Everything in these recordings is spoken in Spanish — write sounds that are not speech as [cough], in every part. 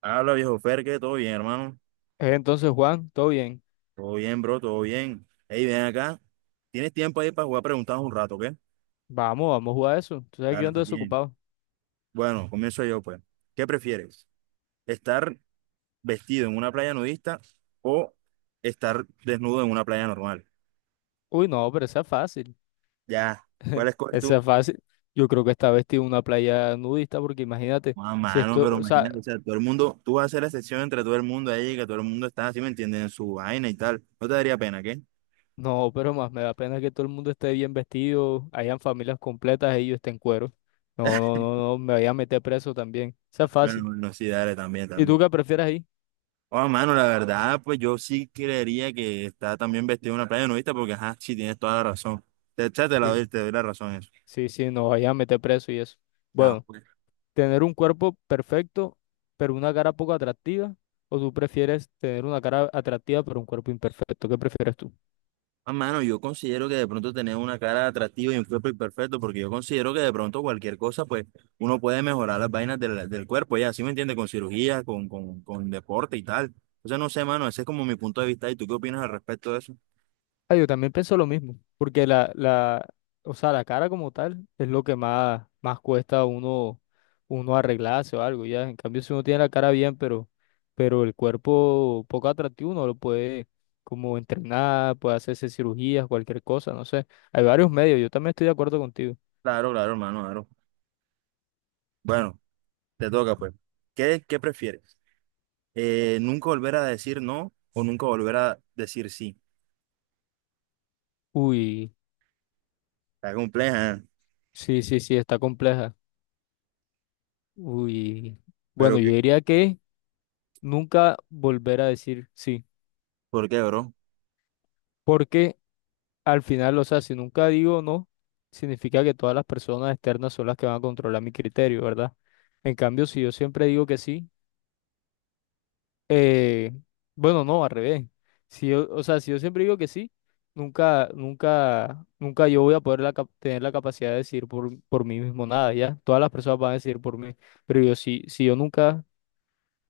Habla viejo Ferque, todo bien, hermano. Entonces, Juan, todo bien. Todo bien, bro, todo bien. Hey, ven acá. ¿Tienes tiempo ahí para jugar preguntas un rato, qué? Vamos a jugar eso. Tú sabes que yo Dale, ando pues bien. desocupado. Bueno, comienzo yo, pues. ¿Qué prefieres? ¿Estar vestido en una playa nudista o estar desnudo en una playa normal? Uy, no, pero esa es fácil. Ya, ¿cuál [laughs] escoges Esa tú? es fácil. Yo creo que esta vez tiene una playa nudista, porque imagínate, Ah, si mano, esto, pero o sea, imagínate, o sea, todo el mundo, tú vas a hacer la excepción entre todo el mundo ahí, que todo el mundo está así, ¿me entiendes? En su vaina y tal. ¿No te daría pena, qué? no, pero más me da pena que todo el mundo esté bien vestido, hayan familias completas y yo esté en cuero. No, no, no, no, me vaya a meter preso también. Esa es Bueno, fácil. no, sí, dale, también, ¿Y tú también. qué prefieres ahí? Oh, mano, la verdad, pues yo sí creería que está también vestido en una playa nudista, porque ajá, sí tienes toda la razón. Ya te la Sí, doy, te doy la razón en eso. sí, sí, nos vayan a meter preso y eso. Ah, Bueno, pues. tener un cuerpo perfecto, pero una cara poco atractiva, o tú prefieres tener una cara atractiva, pero un cuerpo imperfecto. ¿Qué prefieres tú? Ah, mano, yo considero que de pronto tener una cara atractiva y un cuerpo imperfecto, porque yo considero que de pronto cualquier cosa, pues uno puede mejorar las vainas del cuerpo, ya, ¿sí me entiendes? Con cirugía, con deporte y tal. O sea, no sé, mano, ese es como mi punto de vista. ¿Y tú qué opinas al respecto de eso? Ah, yo también pienso lo mismo, porque o sea, la cara como tal es lo que más, más cuesta a uno, uno arreglarse o algo, ya. En cambio, si uno tiene la cara bien, pero el cuerpo poco atractivo, uno lo puede como entrenar, puede hacerse cirugías, cualquier cosa, no sé. Hay varios medios, yo también estoy de acuerdo contigo. Claro, claro, hermano, claro. Bueno, te toca, pues. ¿Qué prefieres? Nunca volver a decir no o nunca volver a decir sí. Uy, Está compleja, ¿eh? sí, sí, sí, está compleja. Uy, Pero bueno, que yo diría que nunca volver a decir sí, ¿Por qué, bro? porque al final, o sea, si nunca digo no, significa que todas las personas externas son las que van a controlar mi criterio, ¿verdad? En cambio, si yo siempre digo que sí, eh, bueno, no, al revés. Si yo, o sea, si yo siempre digo que sí, nunca, nunca, nunca yo voy a poder la tener la capacidad de decir por mí mismo nada, ¿ya? Todas las personas van a decir por mí, pero yo sí, si yo nunca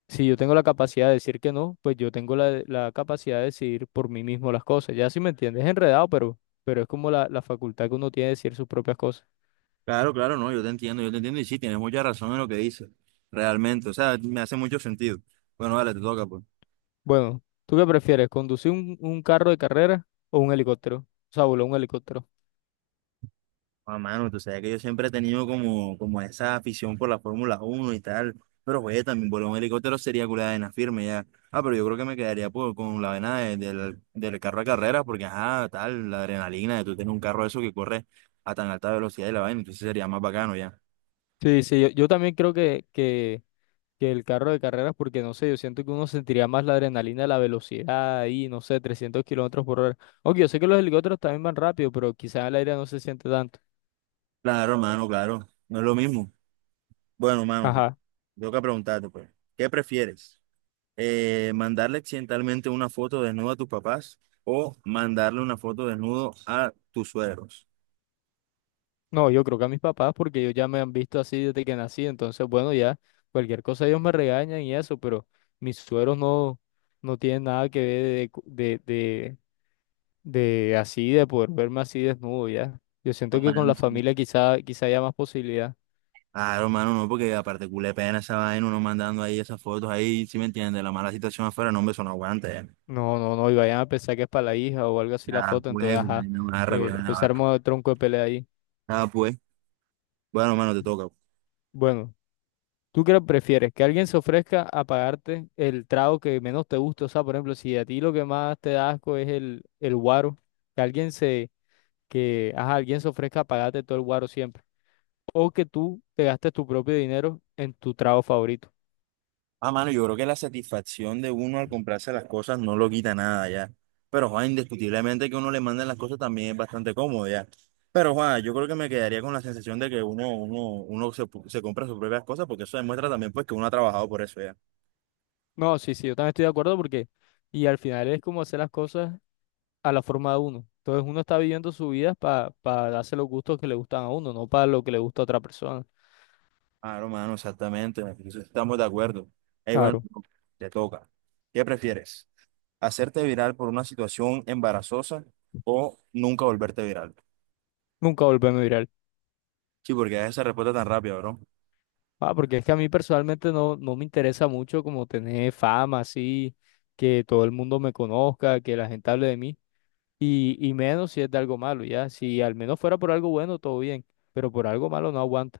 Si yo tengo la capacidad de decir que no, pues yo tengo la capacidad de decidir por mí mismo las cosas. Ya si me entiendes, es enredado, pero es como la facultad que uno tiene de decir sus propias cosas. Claro, claro, no, yo te entiendo y sí, tienes mucha razón en lo que dices, realmente, o sea, me hace mucho sentido. Bueno, vale, te toca, pues. Bueno, ¿tú qué prefieres? ¿Conducir un carro de carrera o un helicóptero? O sea, volar un helicóptero. Ah, mano, tú sabes que yo siempre he tenido como, como esa afición por la Fórmula 1 y tal, pero oye, también volar un helicóptero sería culada de una firme ya. Ah, pero yo creo que me quedaría con la vena del carro de carrera, porque ajá, tal, la adrenalina de tú tener un carro de eso que corre a tan alta velocidad y la vaina, entonces sería más bacano ya. Sí, sí, yo también creo que el carro de carreras, porque no sé, yo siento que uno sentiría más la adrenalina, la velocidad ahí, no sé, 300 kilómetros por hora. Aunque yo sé que los helicópteros también van rápido, pero quizás el aire no se siente tanto. Claro, mano, claro, no es lo mismo. Bueno, mano, Ajá. tengo que preguntarte, pues, ¿qué prefieres? ¿Mandarle accidentalmente una foto desnuda a tus papás o mandarle una foto desnudo a tus suegros? No, yo creo que a mis papás, porque ellos ya me han visto así desde que nací, entonces bueno, ya cualquier cosa ellos me regañan y eso, pero mis sueros no, no tienen nada que ver de así, de poder verme así desnudo ya. Yo siento que con la Romano, sí. familia quizá, quizá haya más posibilidad. Ah, Romano, no, porque aparte culé pena esa vaina, uno mandando ahí esas fotos ahí, ¿si me entiendes? La mala situación afuera, no, hombre, eso no aguanta. No, no, no, y vayan a pensar que es para la hija o algo así la Ah, foto, entonces pues, culé ajá, vaina barra, culé vaina pues se barra. arma el tronco de pelea ahí. Ah, pues, bueno, mano, te toca. Bueno, ¿tú qué prefieres? ¿Que alguien se ofrezca a pagarte el trago que menos te gusta? O sea, por ejemplo, si a ti lo que más te da asco es el guaro, que alguien se, que, ajá, alguien se ofrezca a pagarte todo el guaro siempre. O que tú te gastes tu propio dinero en tu trago favorito. Ah, mano, yo creo que la satisfacción de uno al comprarse las cosas no lo quita nada ya. Pero, Juan, indiscutiblemente que uno le manden las cosas también es bastante cómodo ya. Pero, Juan, yo creo que me quedaría con la sensación de que uno se compra sus propias cosas, porque eso demuestra también, pues, que uno ha trabajado por eso ya. No, sí, sí, yo también estoy de acuerdo porque, y al final es como hacer las cosas a la forma de uno. Entonces uno está viviendo su vida para darse los gustos que le gustan a uno, no para lo que le gusta a otra persona. Ah, hermano, exactamente. En eso estamos de acuerdo. Ey, bueno, Claro, te toca. ¿Qué prefieres? ¿Hacerte viral por una situación embarazosa o nunca volverte viral? nunca volvemos a ir a Sí, porque esa respuesta tan rápida, bro. Ah, porque es que a mí personalmente no, no me interesa mucho como tener fama así, que todo el mundo me conozca, que la gente hable de mí, y menos si es de algo malo, ya. Si al menos fuera por algo bueno, todo bien, pero por algo malo no aguanta.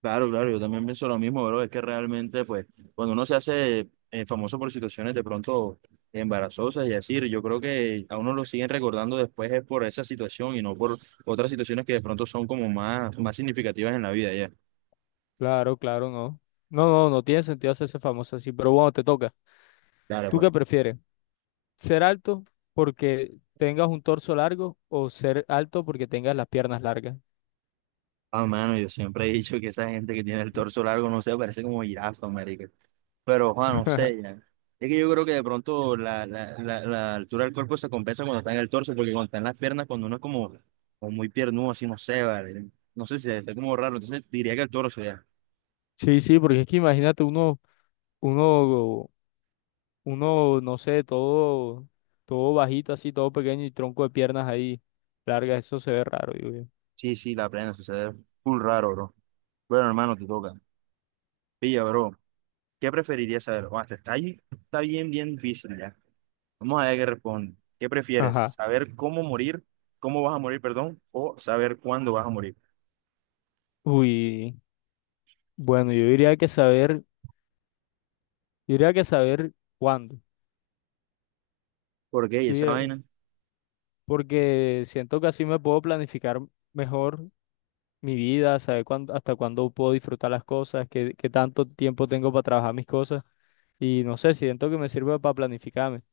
Claro, claro, yo también pienso lo mismo, bro. Es que realmente, pues, cuando uno se hace famoso por situaciones de pronto embarazosas y así, yo creo que a uno lo siguen recordando después es por esa situación y no por otras situaciones que de pronto son como más, más significativas en la vida, ya. Claro, claro, no. No, no, no tiene sentido hacerse famoso así, pero bueno, te toca. Claro, ¿Tú pues. qué prefieres? ¿Ser alto porque tengas un torso largo o ser alto porque tengas las piernas largas? Ah, mano, yo siempre he dicho que esa gente que tiene el torso largo, no sé, parece como jirafa, marica. Pero, Juan, no sé, ya. [laughs] Es que yo creo que de pronto la altura del cuerpo se compensa cuando está en el torso, porque cuando está en las piernas, cuando uno es como, como muy piernudo, así, no sé, vale. No sé si está como raro, entonces diría que el torso, ya. Sí, sí, porque es que imagínate uno Uno, no sé, todo, todo bajito, así, todo pequeño y tronco de piernas ahí largas, eso se ve raro, digo yo. Sí, sí, la plena, sucede full raro, bro. Bueno, hermano, te toca. Pilla, bro, ¿qué preferirías saber? Juan, esta está bien, bien difícil, ya. Vamos a ver qué responde. ¿Qué prefieres? Ajá. ¿Saber cómo vas a morir, perdón, o saber cuándo vas a morir? Uy, bueno, yo diría que saber cuándo. Porque Yo esa diría- vaina. Porque siento que así me puedo planificar mejor mi vida, saber cuándo, hasta cuándo puedo disfrutar las cosas, qué tanto tiempo tengo para trabajar mis cosas. Y no sé, siento que me sirve para planificarme.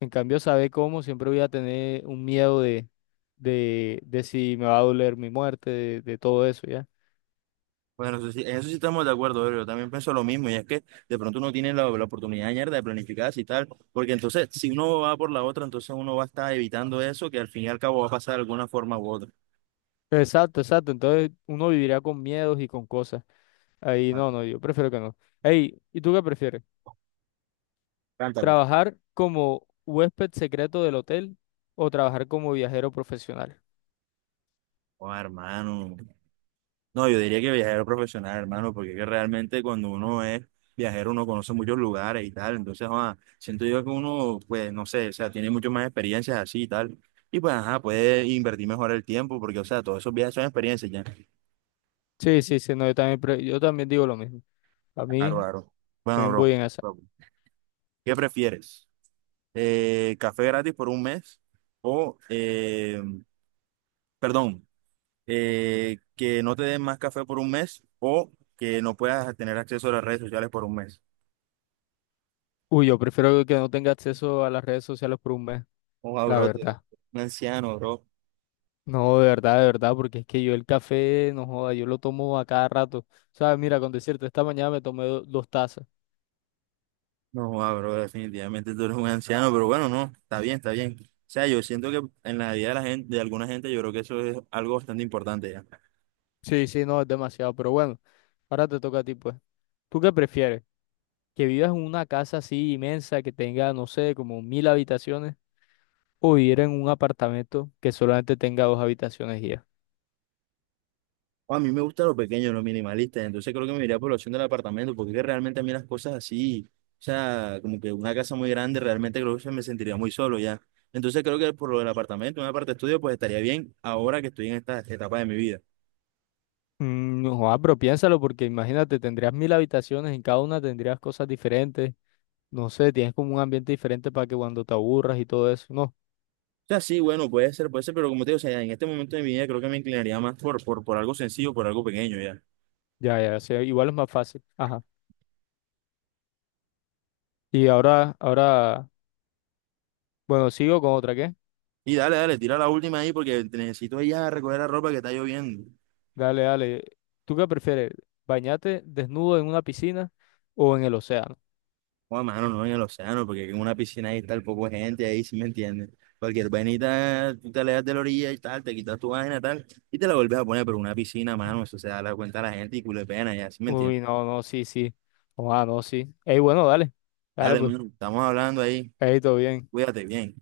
En cambio, saber cómo, siempre voy a tener un miedo de si me va a doler mi muerte, de todo eso, ¿ya? Bueno, en eso sí estamos de acuerdo, bro. Yo también pienso lo mismo, y es que de pronto uno tiene la oportunidad mierda de planificarse y tal, porque entonces, si uno va por la otra, entonces uno va a estar evitando eso, que al fin y al cabo va a pasar de alguna forma u otra. Exacto, exacto. Entonces uno vivirá con miedos y con cosas. Ahí Claro. no, no, yo prefiero que no. Ey, ¿y tú qué prefieres? Cántala. ¿Trabajar como huésped secreto del hotel o trabajar como viajero profesional? Oh, hermano. No, yo diría que viajero profesional, hermano, porque es que realmente cuando uno es viajero uno conoce muchos lugares y tal, entonces, ah, siento yo que uno, pues, no sé, o sea, tiene mucho más experiencias así y tal, y pues, ajá, puede invertir mejor el tiempo, porque, o sea, todos esos viajes son experiencias ya. Sí, sí, sí, no, yo también digo lo mismo. A Claro, mí claro. Bueno, también bro, voy en esa. bro, ¿qué prefieres? ¿Café gratis por un mes? O, perdón, que no te den más café por un mes o que no puedas tener acceso a las redes sociales por un mes. Uy, yo prefiero que no tenga acceso a las redes sociales por un mes, Ojo, la bro, tú eres verdad. un anciano, bro. No, de verdad, porque es que yo el café, no joda, yo lo tomo a cada rato. ¿Sabes? Mira, con decirte, esta mañana me tomé dos tazas. No, joda, bro, definitivamente tú eres un anciano, pero bueno, no, está bien, está bien. O sea, yo siento que en la vida de la gente, de alguna gente, yo creo que eso es algo bastante importante ya. Sí, sí, no, es demasiado, pero bueno, ahora te toca a ti, pues. ¿Tú qué prefieres? ¿Que vivas en una casa así inmensa que tenga, no sé, como 1.000 habitaciones? ¿O vivir en un apartamento que solamente tenga dos habitaciones y ya? O a mí me gusta lo pequeño, lo minimalista, entonces creo que me iría por la opción del apartamento, porque es que realmente a mí las cosas así, o sea, como que una casa muy grande, realmente creo que se me sentiría muy solo ya. Entonces creo que por lo del apartamento, una parte estudio, pues estaría bien ahora que estoy en esta etapa de mi vida. Mm, no, joda, pero piénsalo porque imagínate, tendrías 1.000 habitaciones, en cada una tendrías cosas diferentes. No sé, tienes como un ambiente diferente para que cuando te aburras y todo eso. No, O sea, sí, bueno, puede ser, pero como te digo, o sea, en este momento de mi vida creo que me inclinaría más por algo sencillo, por algo pequeño ya. ya, ya, sí, igual es más fácil. Ajá. Y ahora, ahora, bueno, sigo con otra, ¿qué? Y dale, dale, tira la última ahí porque necesito ir a recoger la ropa que está lloviendo. Dale, dale. ¿Tú qué prefieres? ¿Bañarte desnudo en una piscina o en el océano? Joder, mano, no, en el océano, porque en una piscina ahí está el poco de gente ahí, si me entiendes. Cualquier vainita, tú te alejas de la orilla y tal, te quitas tu vaina tal, y te la vuelves a poner, pero una piscina, mano, eso se da la cuenta a la gente y culo de pena ya, si me entiendes. Uy, no, no, sí, sí. Ah, no, sí. Ey, bueno, dale. Dale, Dale, pues. mano, estamos hablando ahí, Ey, todo bien. cuídate bien.